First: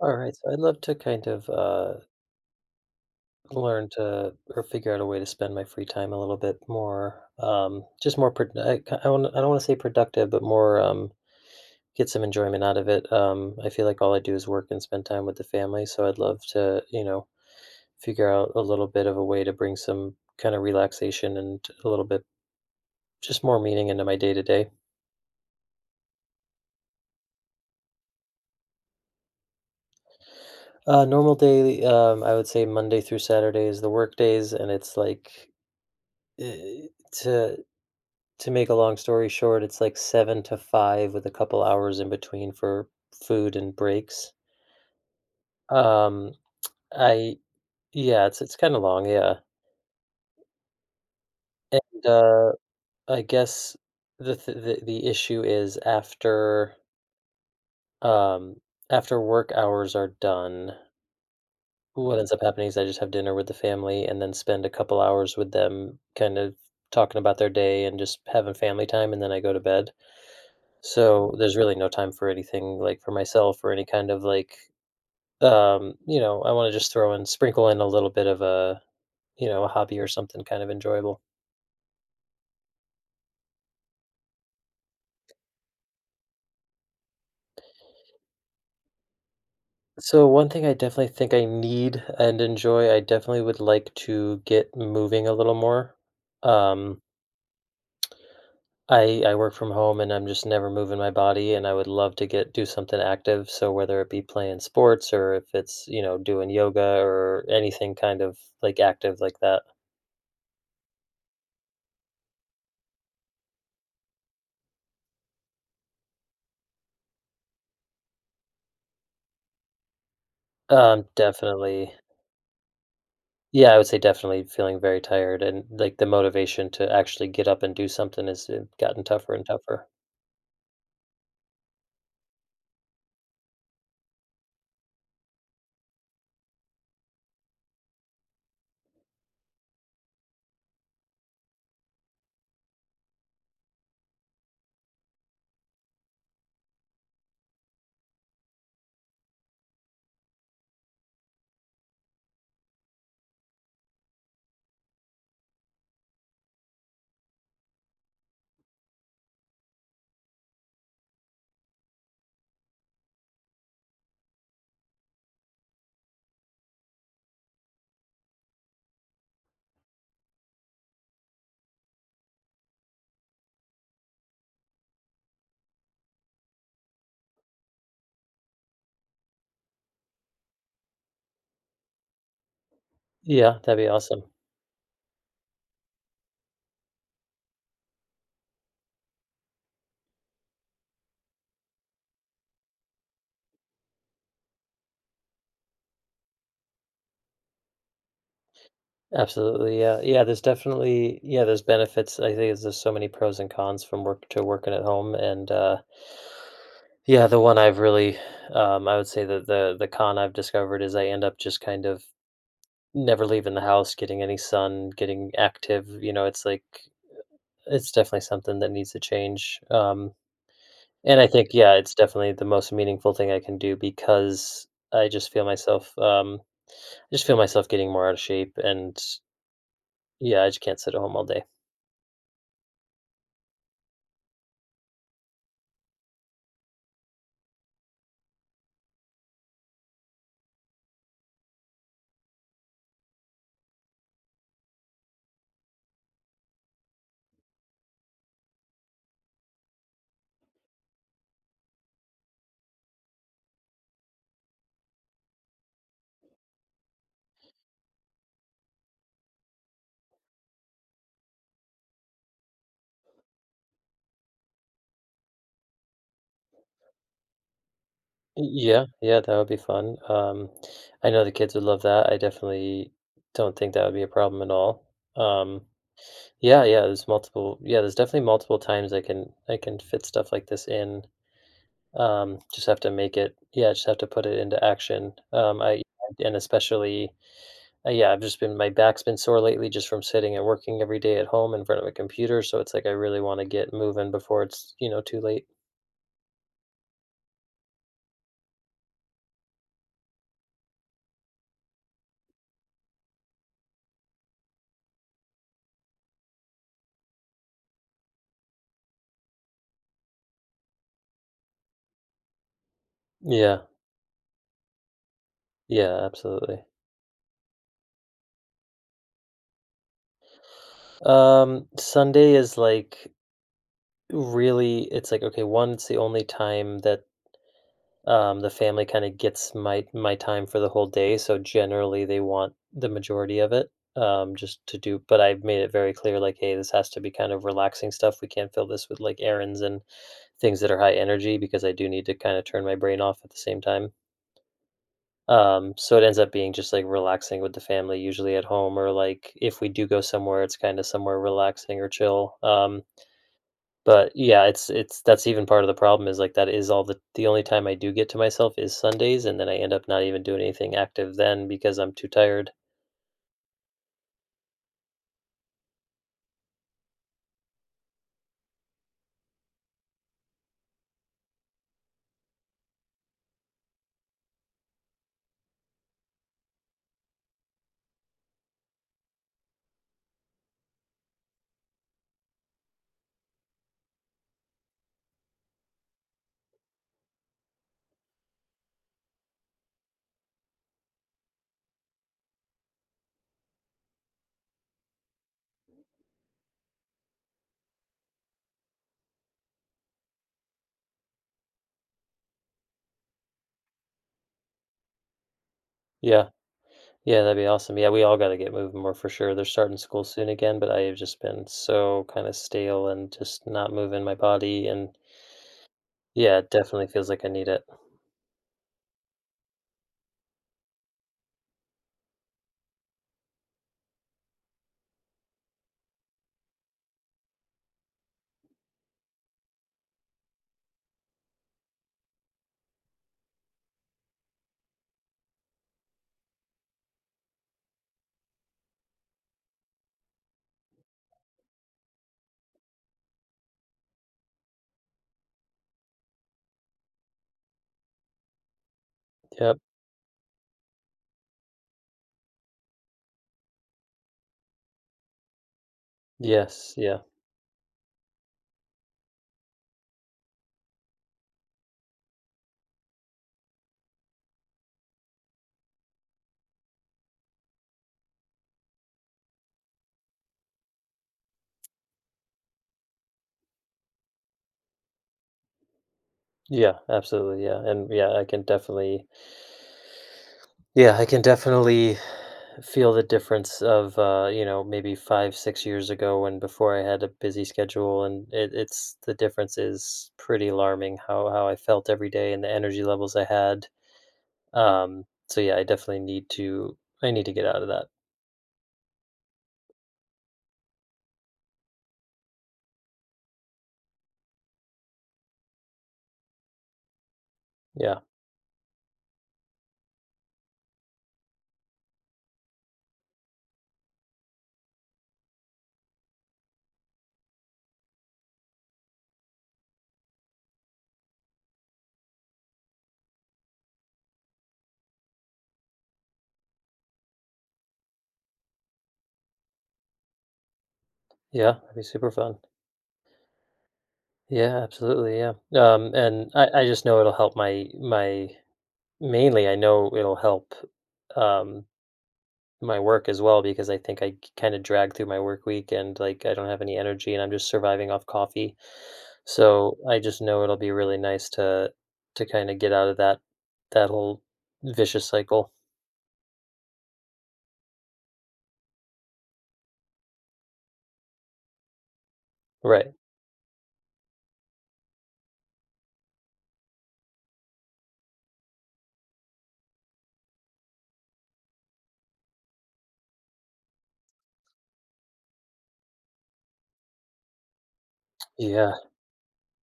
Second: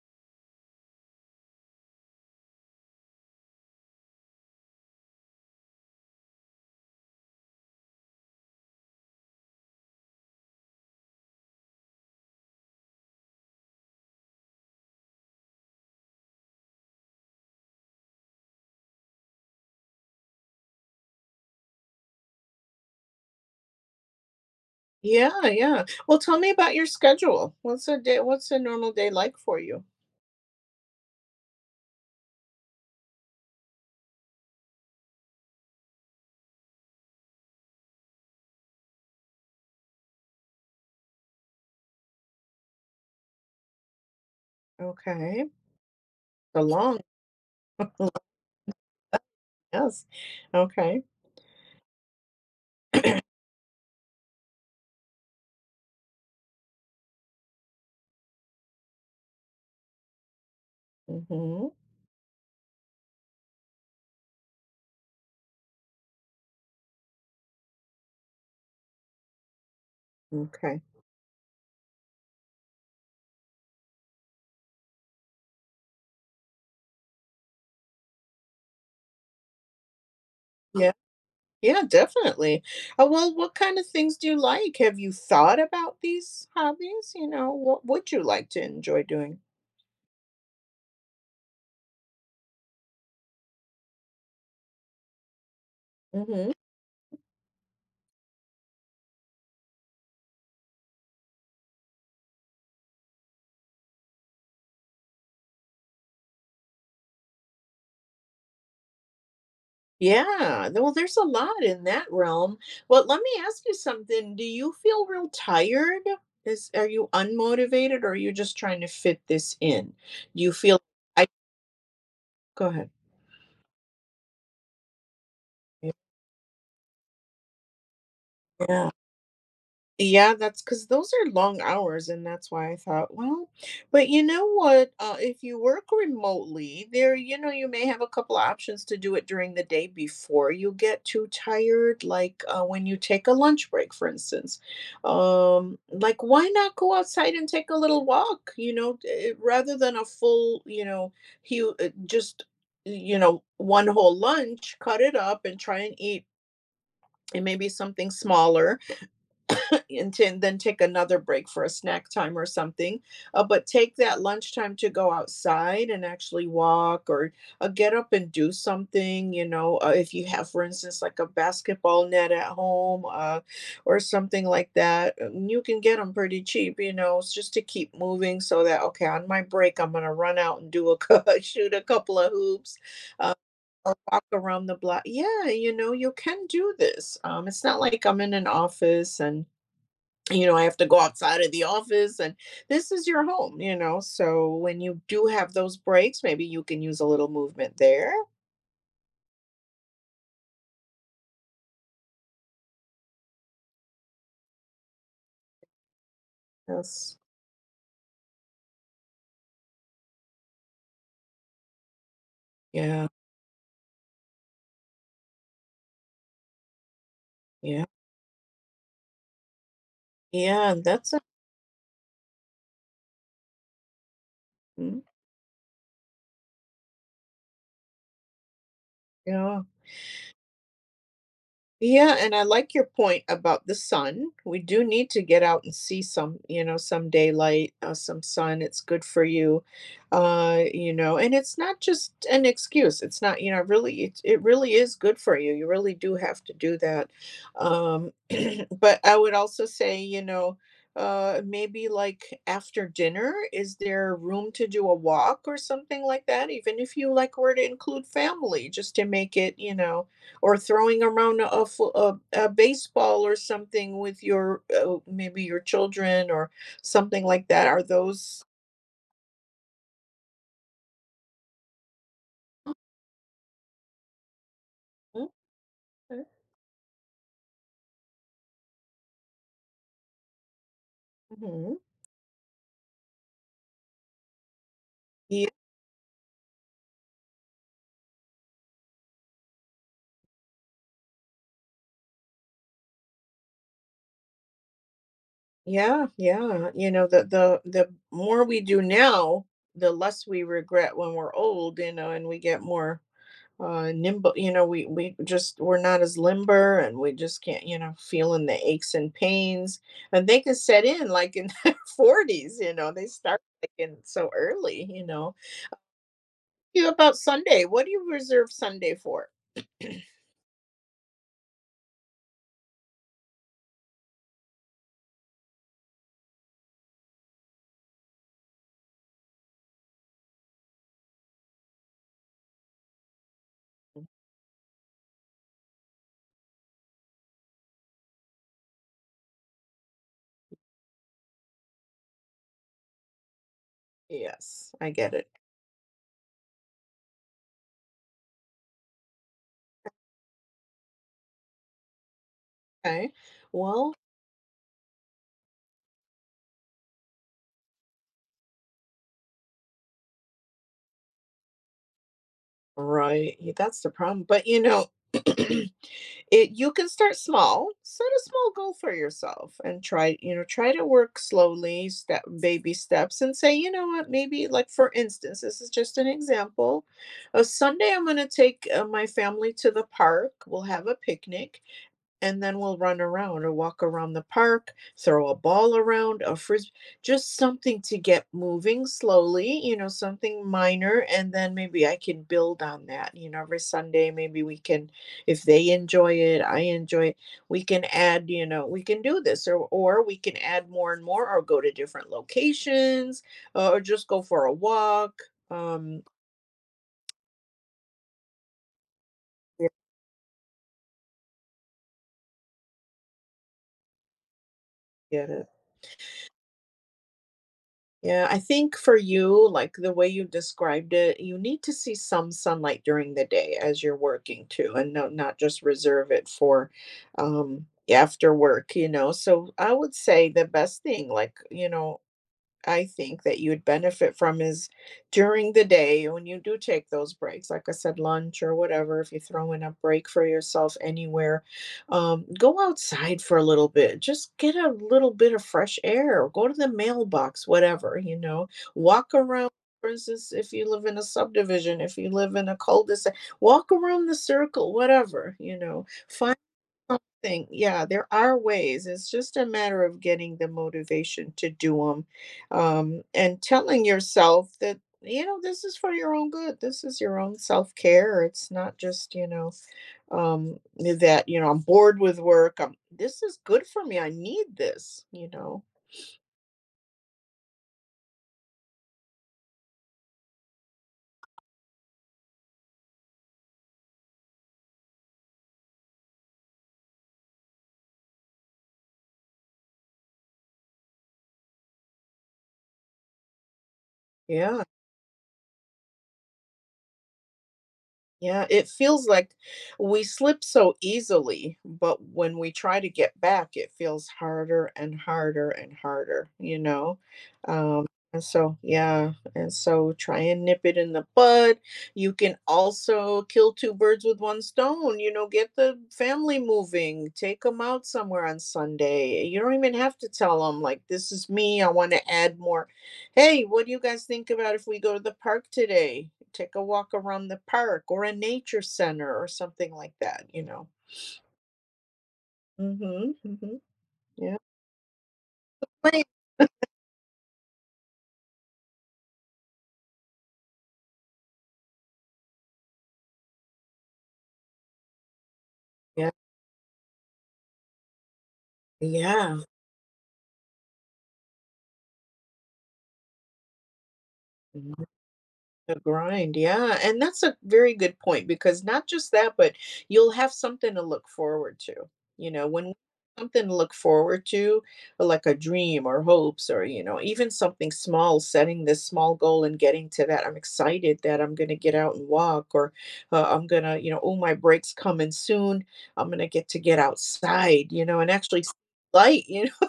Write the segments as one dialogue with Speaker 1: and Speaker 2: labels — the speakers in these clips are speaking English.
Speaker 1: All right, so I'd love to kind of learn to or figure out a way to spend my free time a little bit more, just more. I don't want to say productive, but more get some enjoyment out of it. I feel like all I do is work and spend time with the family, so I'd love to, you know, figure out a little bit of a way to bring some kind of relaxation and a little bit just more meaning into my day to day.
Speaker 2: Yeah, yeah. Well, tell me about your schedule. What's a normal day like for you?
Speaker 1: Normal day, I would say Monday through Saturday is the work days, and it's like eh, to To make a long story short, it's like 7 to 5 with a couple hours in between for food and breaks.
Speaker 2: Okay.
Speaker 1: Um,
Speaker 2: A long
Speaker 1: I
Speaker 2: mm,
Speaker 1: yeah, it's kinda long, yeah,
Speaker 2: yes. Okay.
Speaker 1: and, I guess the th the issue is after, um after work hours are done,
Speaker 2: Mhm.
Speaker 1: what ends up happening is I just have dinner with the family and then spend a couple hours with them kind of talking about their day and just having family time, and then I go to bed.
Speaker 2: Okay.
Speaker 1: So there's really no time for anything like for myself or any kind of like you know, I want to just throw in sprinkle in a little bit of a, you know, a hobby or something kind of
Speaker 2: Yeah.
Speaker 1: enjoyable.
Speaker 2: Yeah, definitely. Well, what kind of things do you like? Have you thought about these hobbies? You know, what would you like to enjoy doing?
Speaker 1: So one thing I definitely think I need and enjoy, I definitely would like to get moving a little more.
Speaker 2: Mhm.
Speaker 1: Um I work from home and I'm just never moving my body and I would love to get do something active. So whether it be playing sports or if it's, you know, doing yoga or anything kind of like active like that.
Speaker 2: Yeah, th well, there's a lot in that realm. Well, let me ask you something. Do you feel real tired? Is Are you unmotivated or are you just trying to fit this in? Do you feel? I
Speaker 1: Definitely
Speaker 2: Go ahead.
Speaker 1: Yeah, I would say definitely feeling very tired and, like, the motivation to actually get up and do something has,
Speaker 2: Yeah.
Speaker 1: gotten tougher and tougher.
Speaker 2: Yeah, that's because those are long hours, and that's why I thought, "Well," but you know what, if you work remotely, there you know, you may have a couple of options to do it during the day before you get too tired, like, when you take a lunch break, for instance. Like, why not go outside and take a little walk, you know, rather than a full, you know, hu just, you know, one whole lunch, cut it up and try and eat, and maybe something smaller and then take another break for a snack time or something. But take that lunchtime to go outside and actually walk or get up and do something. You know, if you have, for instance, like a basketball net at home or something like that, you can get them pretty cheap. You know, it's just to keep moving so that okay, on my break, I'm gonna run out and do shoot a couple of hoops. Uh,
Speaker 1: Yeah, that'd be
Speaker 2: or
Speaker 1: awesome.
Speaker 2: walk around the block. Yeah, you know, you can do this. It's not like I'm in an office and you know, I have to go outside of the office, and this is your home, you know. So when you do have those breaks, maybe you can use a little movement there.
Speaker 1: Absolutely, yeah. Yeah, there's definitely yeah, there's benefits. I think there's so many pros and cons from work to working at home and,
Speaker 2: Yes.
Speaker 1: yeah, the one I've really, I would say that the con I've discovered is I end up just kind of
Speaker 2: Yeah.
Speaker 1: never leaving the house, getting any sun, getting active, you know, it's like
Speaker 2: Yeah.
Speaker 1: it's definitely something that needs to change,
Speaker 2: Yeah. That's
Speaker 1: and
Speaker 2: a
Speaker 1: I think, yeah, it's definitely the most meaningful thing I can do because
Speaker 2: mm,
Speaker 1: I just feel myself, I just feel myself getting more out of shape, and
Speaker 2: yeah.
Speaker 1: yeah, I just can't sit at home all day.
Speaker 2: Yeah, and I like your point about the sun. We do need to get out and see some, you know, some daylight, some sun. It's good for you, you know. And it's not just an excuse. It's not, you know, really, it really is good for you. You really do have to do that. Um, but I would also say, you know, maybe like after dinner, is there room to do a walk or something like that? Even if you like were to include family, just to make it, you know, or throwing around a baseball or something with your maybe your children or something like that, are those
Speaker 1: Yeah, yeah, that would be fun. I know the kids would love that. I definitely don't think that would be a problem at all.
Speaker 2: okay?
Speaker 1: Um, yeah, yeah, there's multiple, yeah, there's definitely multiple times I can fit stuff like this in.
Speaker 2: Mhm.
Speaker 1: Just have to make it, yeah, just have to put it into action.
Speaker 2: Ye-
Speaker 1: I and especially yeah, I've just been my back's been sore lately just from sitting and working every day at home in front of a computer, so it's like I really wanna get moving before it's, you know, too late.
Speaker 2: yeah, yeah, you know, the more we do now, the less we regret when we're old, you know, and we get more nimble, you know, we just we're not as limber and we just can't, you know, feeling the aches and pains, and they can set in like in their 40s, you know, they start
Speaker 1: Yeah.
Speaker 2: like in so early, you know.
Speaker 1: Yeah, absolutely.
Speaker 2: You about Sunday. What do you reserve Sunday for?
Speaker 1: Sunday is, like, really it's like, okay, one, it's the only time that the family kinda gets my time for the whole day, so generally they want the majority of it, just to do but I've made it very clear, like, "Hey, this has to be kind of relaxing stuff, we can't fill this with, like, errands and things that are high energy because I do need to kinda turn my brain off at the same time."
Speaker 2: Yes, I get it.
Speaker 1: So it ends up being just, like, relaxing with the family usually at home or, like, if we do go somewhere, it's kinda somewhere relaxing or chill,
Speaker 2: Okay. Well,
Speaker 1: but, yeah, it's that's even part of the problem is, like, that is all the only time I do get to myself is Sundays, and then I end up not even doing anything active then because I'm too tired.
Speaker 2: right. That's the problem. But you know, it you can start small. Set a small goal for yourself and try, you know, try to work slowly, step baby steps and say, you know what, maybe like for instance, this is just an example. A Sunday I'm going to take my family to the park. We'll have a picnic and then we'll run around or walk around the park, throw a ball around, a frisbee, just something to get moving slowly, you know, something minor. And then maybe I can build on that. You know, every Sunday, maybe we can, if they enjoy it, I enjoy it, we can add, you know, we can do this, or we can add more and more or go to different locations, or just go for a walk. Um,
Speaker 1: Yeah. Yeah, that'd be awesome. Yeah, we all gotta get moving more for sure. They're
Speaker 2: yeah,
Speaker 1: starting school soon again, but I have just been so kinda stale and just not moving my body, and
Speaker 2: yeah,
Speaker 1: yeah, it definitely feels like I need it.
Speaker 2: Yeah, I think for you, like the way you described it, you need to see some sunlight during the day as you're working too, and no, not just reserve it for um, after work, you know. So I would say the best thing, like, you know, I think that you would benefit from is during the day when you do take those breaks, like I said, lunch or whatever, if you throw in a break for yourself anywhere, go outside for a little bit. Just get a little bit of fresh air or go to the mailbox, whatever, you know, walk around.
Speaker 1: Yep.
Speaker 2: For instance, if you live in a subdivision, if you live in a cul de sac, walk around the circle, whatever, you know, find
Speaker 1: Yes, yeah.
Speaker 2: something. Yeah, there are ways. It's just a matter of getting the motivation to do them, and telling yourself that, you know, this is for your own good. This is your own self care. It's not just, you know, that, you know, I'm bored with work. I This is good for me. I need this, you know.
Speaker 1: Yeah, absolutely, yeah, and, yeah, I can definitely feel the difference of you know, maybe five, 6 years ago when before I had a busy schedule and it's the difference is pretty alarming how I felt every day and the energy levels I had.
Speaker 2: Yeah.
Speaker 1: So yeah, I need to get out of that.
Speaker 2: Yeah, it feels like we slip so easily, but when we try to get back, it feels harder and harder and harder, you know? Um,
Speaker 1: Yeah.
Speaker 2: and so, yeah, and so try and nip it in the bud. You can also kill two birds with one stone, you know, get the family moving, take them out somewhere on Sunday. You don't even have to tell them, like, this is me. I want to add more. Hey, what do you guys think about if we go to the park today? Take a walk around the park or a nature center or something like that, you know?
Speaker 1: Yeah, that'd be super fun.
Speaker 2: Mhm, mhm. Yeah.
Speaker 1: Yeah, absolutely. Yeah.
Speaker 2: Wait.
Speaker 1: And I just know it'll help my my mainly I know it'll help um my work as well, because I think I kind of drag through my work week and
Speaker 2: Yeah,
Speaker 1: like I don't have any energy and I'm just surviving off coffee.
Speaker 2: yeah.
Speaker 1: So I just know it'll be really nice to kind of get out of that whole vicious cycle.
Speaker 2: The grind, yeah, and that's a very good point because not just that, but you'll have something to look forward to. You know, when
Speaker 1: Right.
Speaker 2: something to look forward to, like a dream or hopes or, you know, even something small, setting this small goal and getting to that. I'm excited that I'm going to get out and walk or I'm going to, you know, oh, my break's coming soon. I'm going to get outside, you know, and actually see
Speaker 1: Yeah.
Speaker 2: light,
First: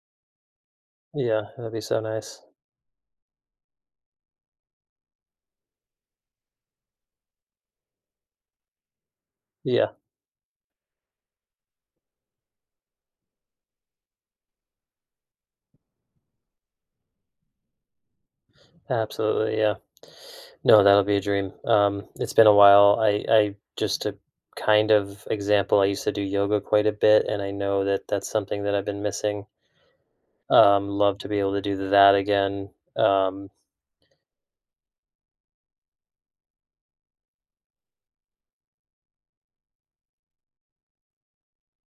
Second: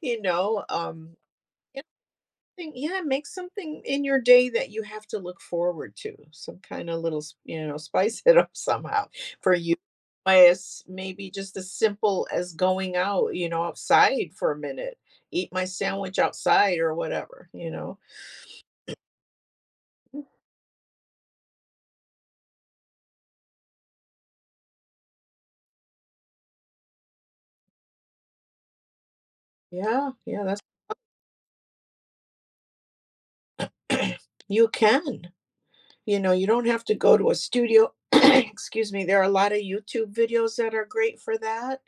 Speaker 2: you know,
Speaker 1: Yeah. That'd be so nice.
Speaker 2: Thing, yeah, make something in your day that you have to look forward to, some kinda little s, you know, spice it up somehow. For you,
Speaker 1: Yeah.
Speaker 2: as maybe just as simple as going out, you know, outside for a minute, eat my sandwich outside or whatever, you know?
Speaker 1: Absolutely. Yeah. No, that'll be a dream. It's been a while. I just a kind of example. I used to do yoga quite a bit, and I know that that's something that I've been missing.
Speaker 2: Yeah, yeah, that's
Speaker 1: Love to be able to do that again. Um,
Speaker 2: You can. You know, you don't have to go to a studio. Excuse me. There are a lot of YouTube videos that are great for that.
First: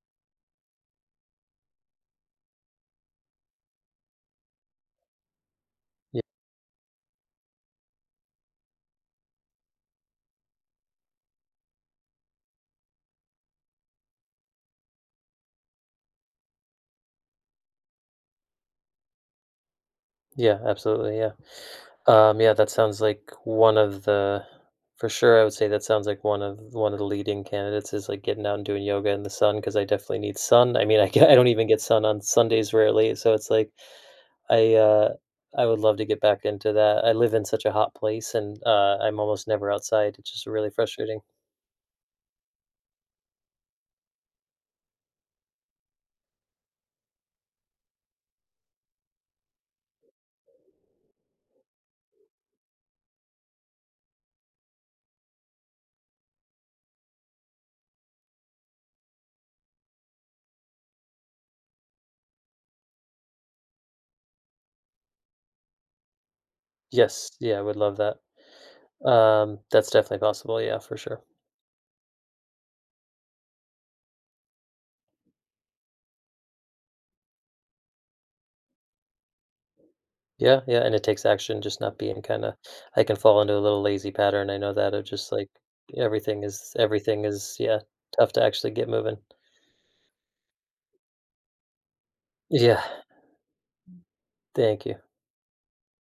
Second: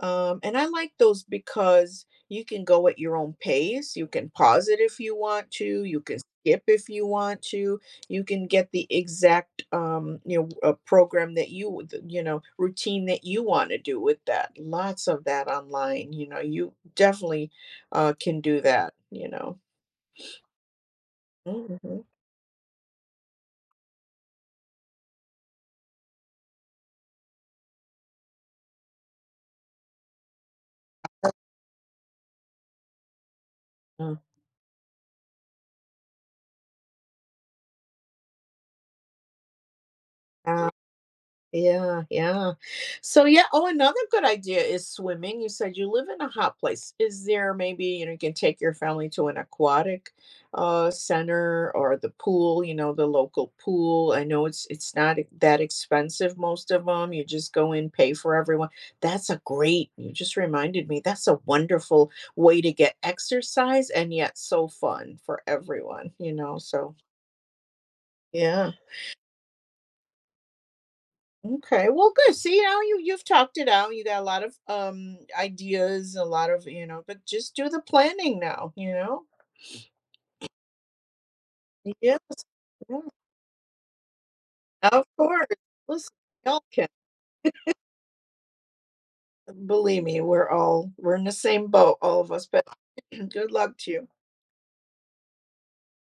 Speaker 2: And I like those because you can go at your own pace. You can pause it if you want to. You can
Speaker 1: yeah,
Speaker 2: skip if you want to. You can get the exact, you know, program that you, you know, routine that you want to do with that. Lots of that online. You know, you definitely can do that, you know.
Speaker 1: yeah, absolutely, yeah.
Speaker 2: Mhm.
Speaker 1: Yeah, that sounds like one of the for sure, I would say that sounds like one of the leading candidates is, like, getting out and doing yoga in the sun because I definitely need sun. I mean, I don't even get sun on Sundays rarely, so it's like I, uh I would love to get back into that. I live in such a hot place, and, I'm almost never outside. It's just really
Speaker 2: Uh,
Speaker 1: frustrating.
Speaker 2: Yeah, yeah. So, yeah, oh, another good idea is swimming. You said you live in a hot place. Is there maybe, you know, you can take your family to an aquatic, center or the pool, you know, the local pool. I know it's not e that expensive, most of them. You just go in, pay for everyone. That's a great You just reminded me, that's a wonderful way to get exercise and yet so fun for everyone, you know, so
Speaker 1: Yes, yeah, I would love that.
Speaker 2: yeah.
Speaker 1: That's definitely possible, yeah, for sure.
Speaker 2: Okay, well, good. See, now you've talked it out. You got a lot of ideas, a lot of, you know, but just do the planning now. You know,
Speaker 1: Yeah, yeah, and it takes action, just not
Speaker 2: yes,
Speaker 1: being kinda
Speaker 2: yeah,
Speaker 1: I can fall into a little lazy pattern, I know that, of
Speaker 2: of
Speaker 1: just,
Speaker 2: course.
Speaker 1: like,
Speaker 2: Listen, y'all can
Speaker 1: everything is yeah, tough to actually get moving.
Speaker 2: believe me. We're in the same boat, all of us. But
Speaker 1: Yeah,
Speaker 2: good luck to you.
Speaker 1: thank you.